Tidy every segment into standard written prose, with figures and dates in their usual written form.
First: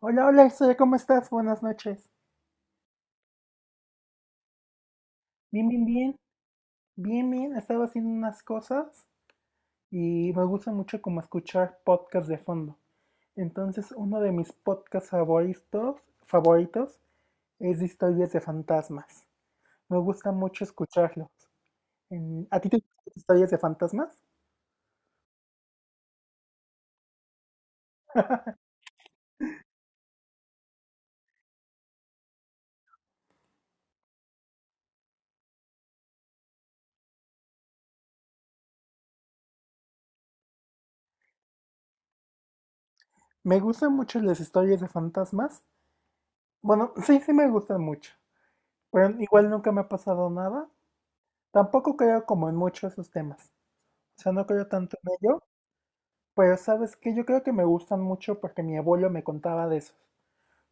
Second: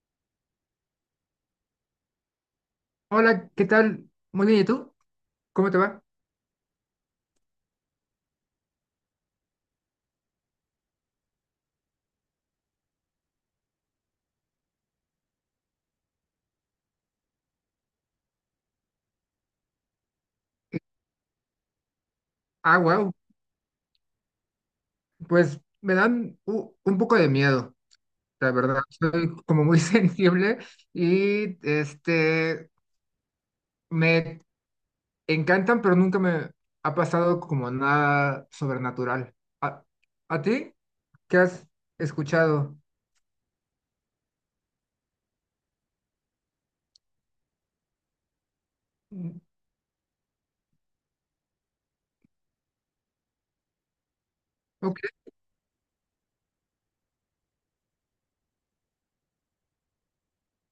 Hola, hola, Estrella, ¿cómo estás? Buenas noches. Hola, ¿qué tal? Muy bien, ¿y tú? Bien, ¿Cómo te bien, va? bien, bien. Estaba haciendo unas cosas y me gusta mucho como escuchar podcasts de fondo. Entonces, uno de mis podcasts favoritos es de historias de fantasmas. Me gusta mucho escucharlos. ¿A ti te Ah, gustan wow. las historias de fantasmas? Pues me dan un poco de miedo, la verdad. Soy como muy sensible y me encantan, pero nunca me ha pasado como nada sobrenatural. ¿A, ¿A ti? ¿Qué has escuchado? Me gustan mucho las historias de fantasmas. Bueno, sí me gustan mucho. Pero Mm. igual nunca me ha pasado nada. Tampoco creo como en muchos de esos temas. O sea, no creo tanto Ok, en ello. Pero sabes que yo creo que me gustan mucho porque mi abuelo me contaba de esos.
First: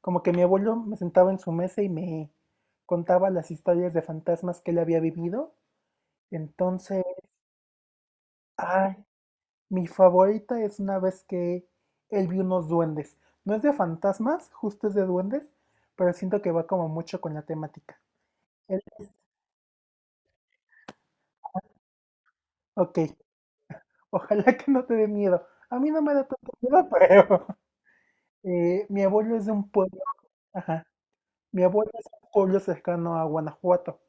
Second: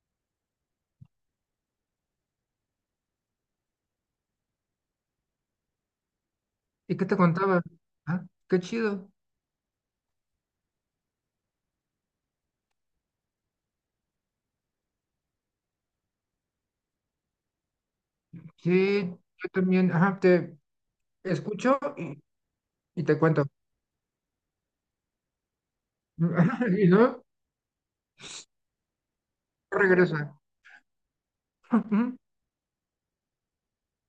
Como que mi abuelo me sentaba en su mesa y me contaba las historias de fantasmas que él había vivido. ¿y qué Entonces, te contaba? Ah, qué ay, chido. mi favorita es una vez que él vio unos duendes. No es de fantasmas, justo es de duendes, pero siento que va como mucho con la temática. Él Sí, es- yo también, ajá, te escucho ok, y te cuento. ojalá que no te dé miedo. A mí no me da tanto Y miedo, pero no, mi abuelo es de un pueblo. regresa. Ajá. Mi abuelo es un pueblo cercano a Guanajuato,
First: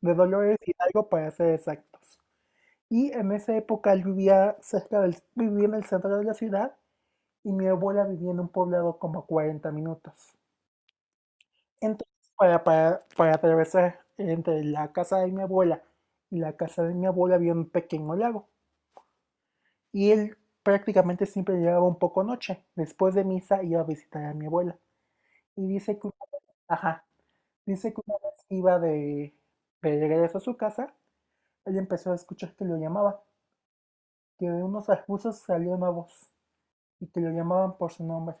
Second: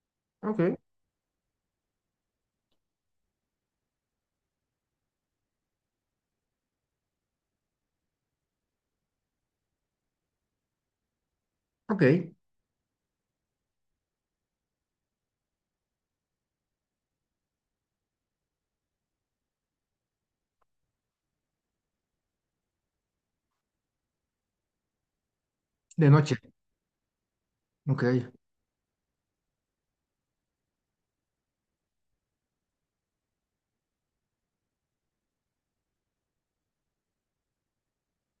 de Dolores Ok, Hidalgo para ser exactos. Y en esa época él vivía en el centro de la ciudad y mi abuela vivía en un poblado como a 40 minutos. Entonces, ok, para atravesar entre la casa de mi abuela y la casa de mi abuela había un pequeño lago. Y él prácticamente siempre llegaba un poco noche. Después de misa iba a visitar a mi abuela. Y dice que, de noche, ajá. Dice que ok, una vez iba De regreso a su casa, él empezó a escuchar que lo llamaba, que de unos arbustos salió una voz y que lo llamaban por su nombre.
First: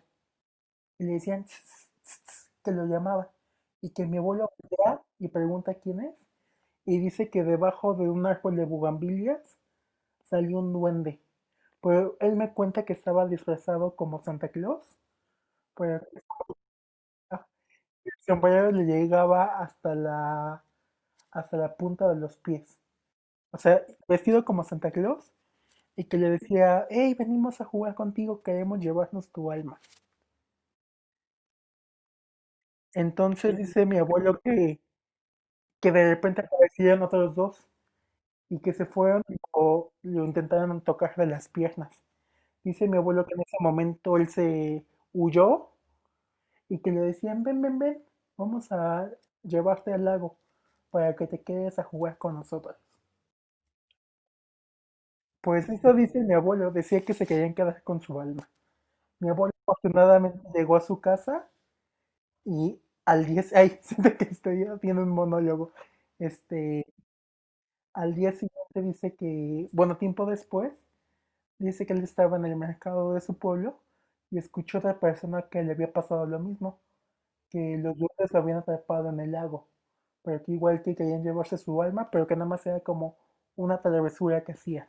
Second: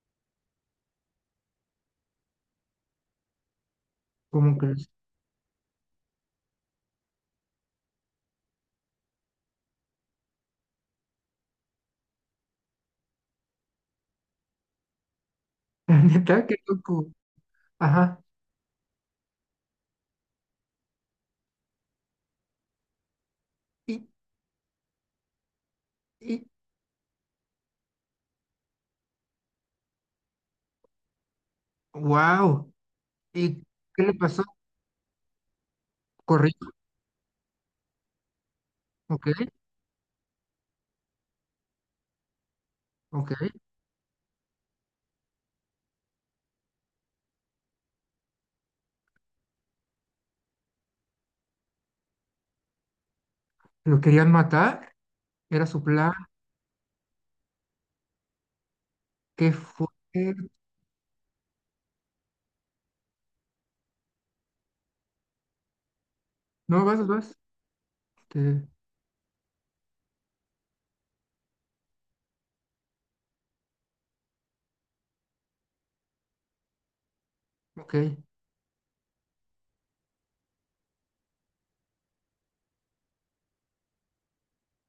Y le decían "Tss, tss, tss", que lo llamaba y que mi abuelo ¿cómo crees? voltea y pregunta quién es, y dice que debajo de un árbol de bugambilias salió un duende. Pero él me cuenta que estaba disfrazado como Santa Claus, pero Neta, qué loco, el ajá, sombrero le llegaba hasta la punta de los pies. O sea, y, vestido como Santa Claus y que le y, decía, hey, venimos a jugar contigo, queremos llevarnos tu alma. wow, Entonces ¿y dice mi qué le abuelo pasó? Que de repente Corrió, aparecieron otros dos y que se fueron ok, o lo intentaron tocar de las piernas. Dice mi abuelo ok, que en ese momento él se huyó y que le decían, ven, ven, ven, vamos a llevarte al lago para que te quedes a jugar con nosotros. lo querían matar, era Pues su eso plan, dice mi abuelo, decía que se querían quedar con su alma. Mi qué abuelo fue, afortunadamente llegó a su casa y al día, si- ay, siento que estoy haciendo un monólogo. Este, no, vas, vas, Al día este, siguiente dice que, bueno, tiempo después, dice que él estaba en el mercado de su pueblo y escuchó a otra persona que le había pasado lo mismo, que ok. los duendes lo habían atrapado en el lago, pero que igual que querían llevarse su alma, pero que nada más era como una travesura que hacía.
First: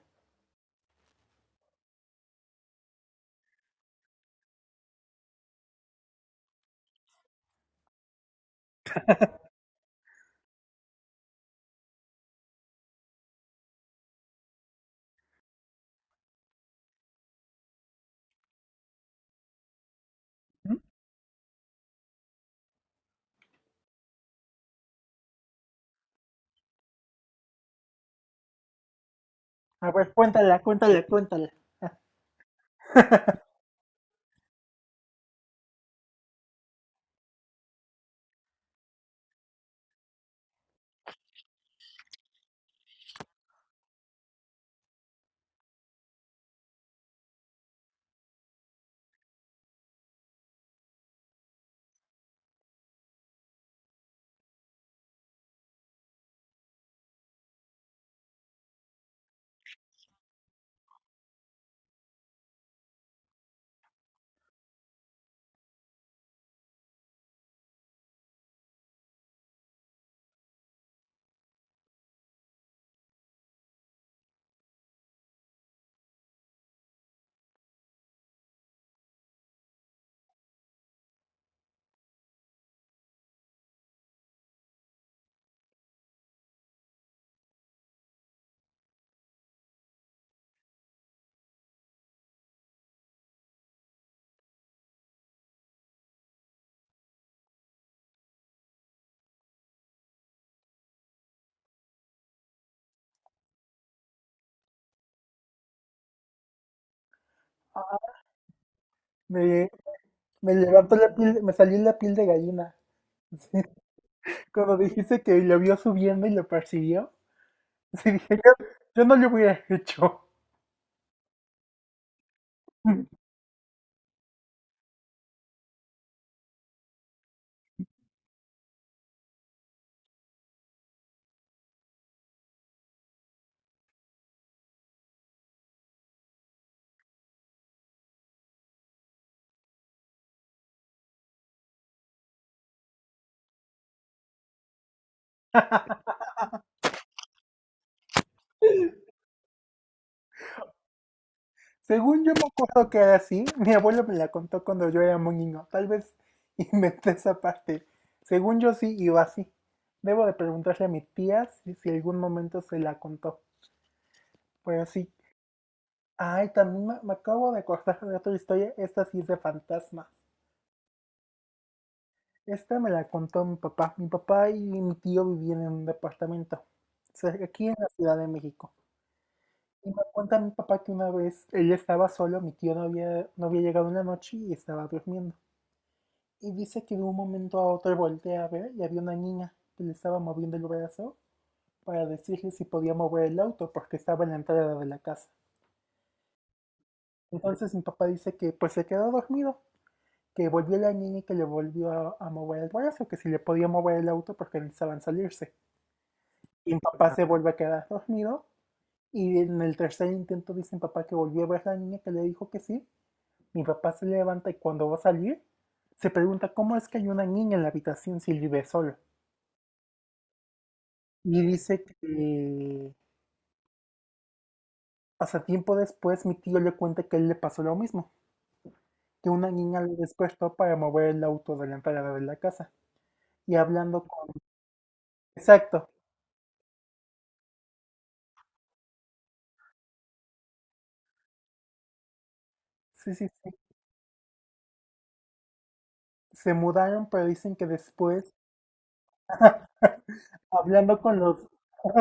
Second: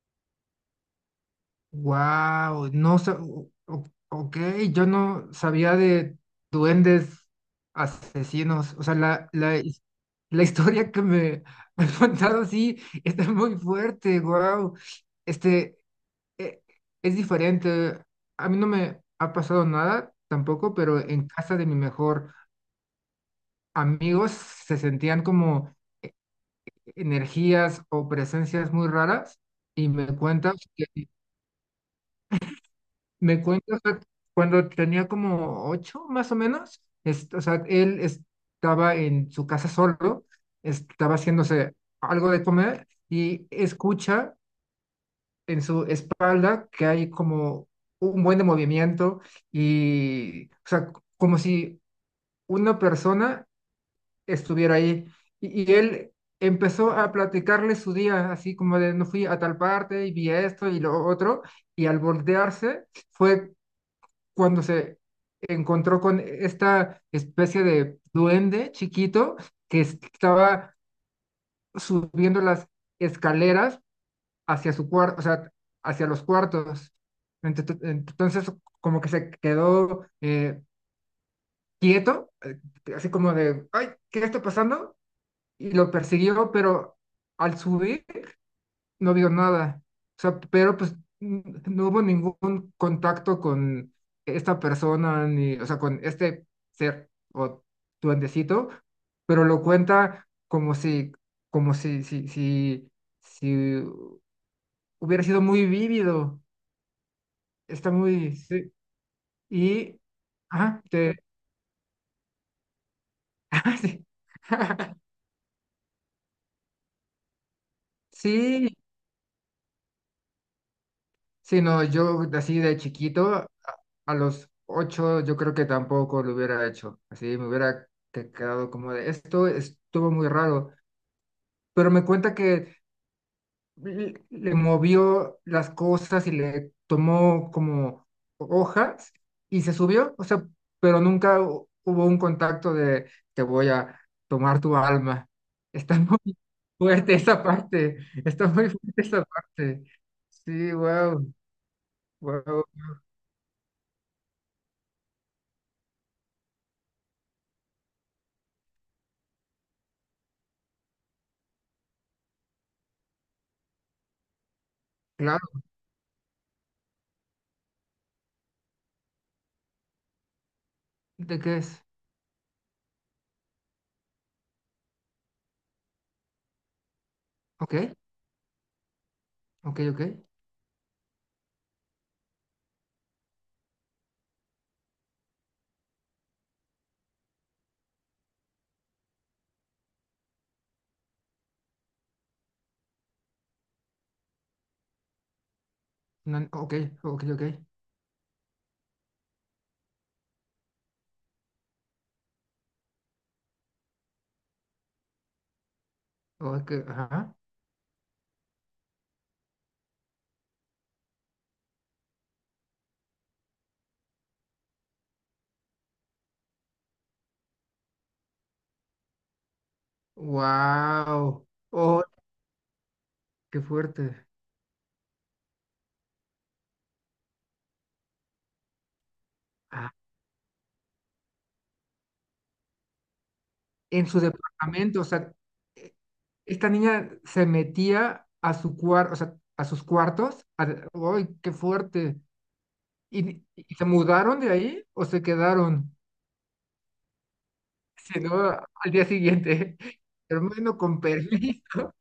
Wow, no sa- o- ok, yo no sabía de duendes asesinos. O sea, la historia que me han contado sí está muy fuerte, wow. Este e- es diferente. A mí no me ha pasado nada tampoco, pero en casa de mi mejor amigos se sentían como e- energías o presencias muy raras y A me ver, cuentas. cuéntala, cuéntala, cuéntala. Me cuenta, o sea, cuando tenía como ocho, más o menos, o sea, él estaba en su casa solo, estaba haciéndose algo de comer y escucha en su espalda que hay como un buen de movimiento y, o sea, como si una persona estuviera ahí. Y él empezó a platicarle su día, así como de, no fui a tal parte y vi esto y lo otro, y al voltearse fue cuando se encontró con esta especie de duende chiquito que estaba subiendo las escaleras hacia su cuarto, o sea, hacia los cuartos. Entonces, como que se quedó quieto, así como de, ay, ¿qué está pasando? Y lo persiguió, pero al subir no vio nada. O sea, pero pues no hubo ningún contacto con esta persona, ni, o sea, con este ser o duendecito, pero lo cuenta como si si hubiera sido muy vívido. Está Ah, muy, sí. Me, Y, me ah, levantó la te, piel, me salió la piel de gallina. ah, sí. Sí, cuando dijiste que lo vio subiendo y lo persiguió, sí dije, Sí, yo no lo hubiera hecho. sí, no, yo así de chiquito, a los ocho yo creo que tampoco lo hubiera hecho, así me hubiera quedado como de, esto estuvo muy raro, pero me cuenta que le movió las cosas y le tomó como hojas y se subió, o sea, pero nunca hubo un contacto de te voy a tomar tu alma. Está muy fuerte esa parte, está muy fuerte esa parte. Sí, wow, Según yo me wow. acuerdo que era así, mi abuelo me la contó cuando yo era muy niño, tal vez inventé esa parte. Según yo sí iba así. Debo de preguntarle a mi tía si algún momento se la contó, pero sí. Claro. Ay, también me acabo de acordar de otra historia, esta sí es de fantasmas. ¿De qué es? Esta me la contó mi papá. Mi papá y mi tío vivían en un departamento, aquí Ok, en la Ciudad de México. ok, Y ok. me cuenta mi papá que una vez él estaba solo, mi tío no había llegado en la noche y estaba durmiendo. Y dice que de un momento a otro voltea a ver y había una niña que le estaba moviendo el brazo para decirle si podía mover el auto porque estaba en la entrada de la casa. No, ok, ok, ok. Entonces mi papá dice que pues se quedó dormido, que volvió la niña y que le volvió a mover el brazo, que si le podía mover el auto porque necesitaban salirse. Y Ok, mi papá se ajá. vuelve a quedar dormido y en el tercer intento dice mi papá que volvió a ver la niña que le dijo que sí. Mi papá se levanta y cuando va a salir, se pregunta cómo es que hay una niña en la habitación si él vive solo. Y Wow. dice Oh, que qué fuerte. hasta tiempo después mi tío le cuenta que él le pasó lo mismo, que una niña Ah, le despertó para mover el auto de la entrada de la casa. Y hablando en su con... departamento, o sea, Exacto, e- esta niña se metía a su cuarto, o sea, a sus cuartos. ¡Ay, qué fuerte! sí, sí, sí. Y se mudaron de ahí o se quedaron? Se mudaron, pero dicen que Si después, no, al día siguiente. Hermano, con hablando con los... permiso.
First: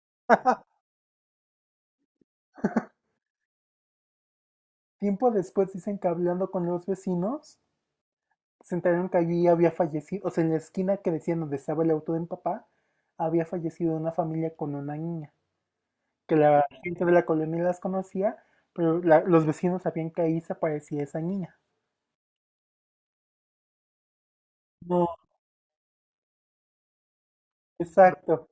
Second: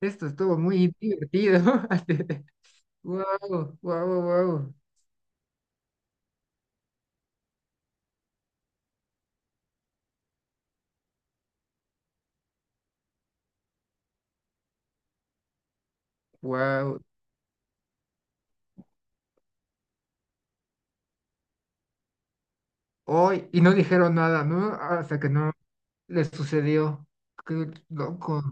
Esto estuvo muy divertido. Wow, wow, wow. tiempo después dicen que hablando con los vecinos, se enteraron que allí había fallecido, o sea, en la esquina que decían donde estaba el auto de mi papá, había fallecido una familia con una niña, que la Wow, gente de la colonia las conocía, pero los vecinos sabían que ahí se aparecía esa niña. hoy y no dijeron nada, ¿no? No, Hasta que no les sucedió. Qué loco, exacto.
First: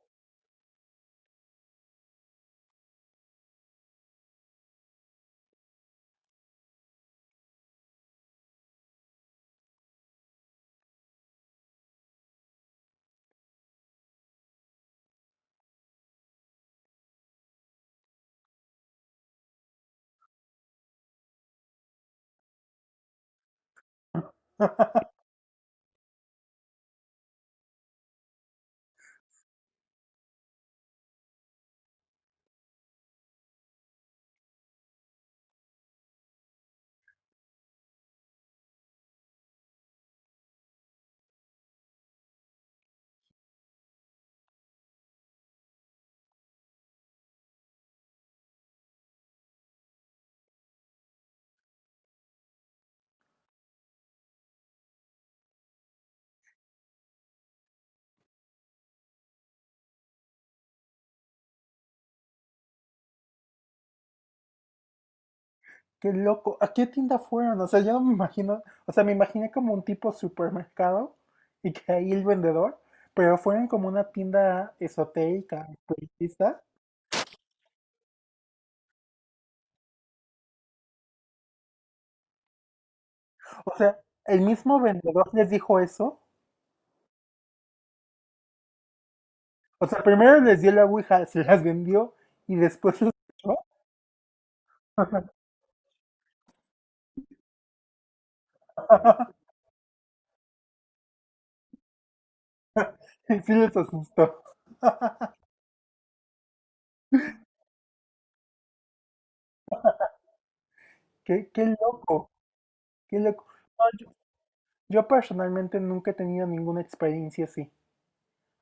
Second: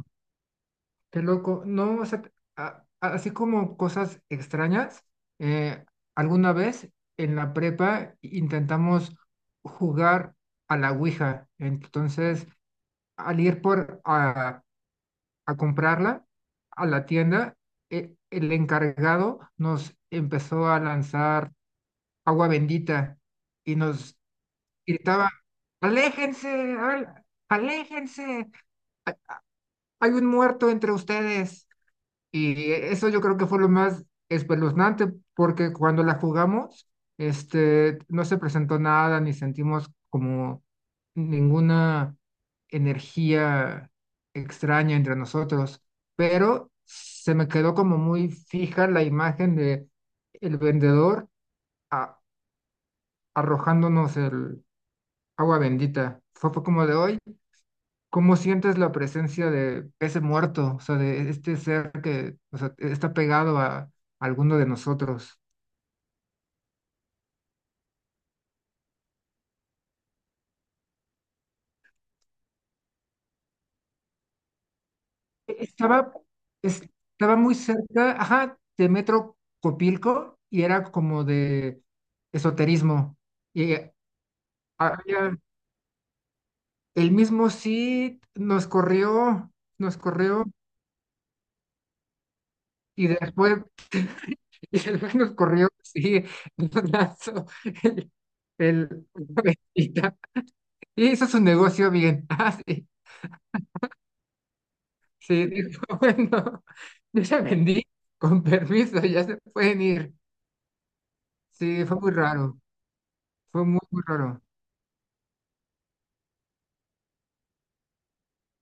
qué loco. No, o sea, así como cosas extrañas, eh, alguna vez en la prepa intentamos jugar a la Ouija. Entonces, al ir a comprarla a la tienda, el encargado nos empezó a lanzar agua bendita y nos gritaba, aléjense, aléjense, hay un muerto entre ustedes. Y eso yo creo que fue lo más espeluznante, porque cuando la jugamos, no se presentó nada, ni sentimos como ninguna energía extraña entre nosotros, pero se me quedó como muy fija la imagen de el vendedor a- arrojándonos el agua bendita. Fue como de hoy ¿cómo sientes la presencia de ese muerto, o sea, de este ser que, o sea, está pegado a, alguno de nosotros? Qué loco. ¿A qué tienda fueron? O sea, yo no me imagino, o sea, me imaginé como un tipo supermercado y que ahí el vendedor, pero fueron como una tienda esotérica, Estaba, espiritista. estaba muy cerca, ajá, de Metro Copilco y era como de esoterismo. Y O sea, el mismo vendedor había- les dijo eso. el mismo sí O nos sea, primero corrió les dio la Ouija, se las vendió y después y los echó. después, y después nos corrió, sí, nos lanzó el, el- y hizo su negocio bien. Ah, sí. Y sí les asustó. Sí, dijo, bueno, yo ya vendí, con permiso, ya se pueden ir. Qué Sí, fue muy loco, raro, qué loco. fue muy, No, muy raro. yo personalmente nunca he tenido ninguna experiencia así.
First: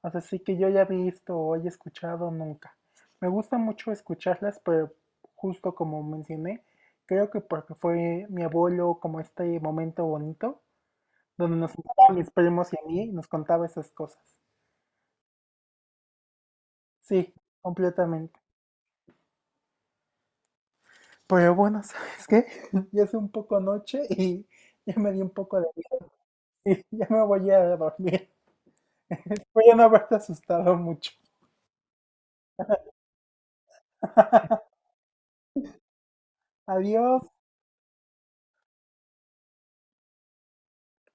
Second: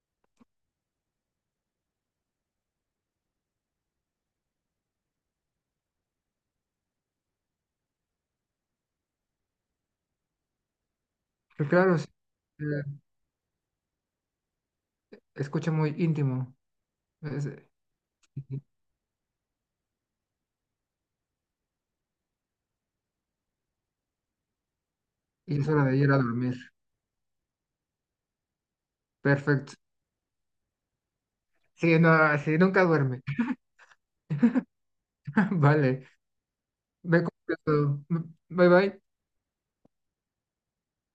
O sea, sí que yo haya visto o haya escuchado nunca. Me gusta mucho escucharlas, pero justo como mencioné, creo que porque fue mi abuelo como este momento bonito, donde Pero nos claro, sí, sentaban mis primos y a eh, mí y nos contaba esas cosas. escucha muy íntimo. Sí, es- completamente. Pero bueno, ¿sabes qué? Ya es un poco noche y ya me di un poco y de es hora de miedo ir a dormir. y ya me voy a dormir. Voy Perfecto. a no haberte asustado mucho. Sí, no, sí, nunca duerme. Vale, me Adiós. contesto. Bye bye.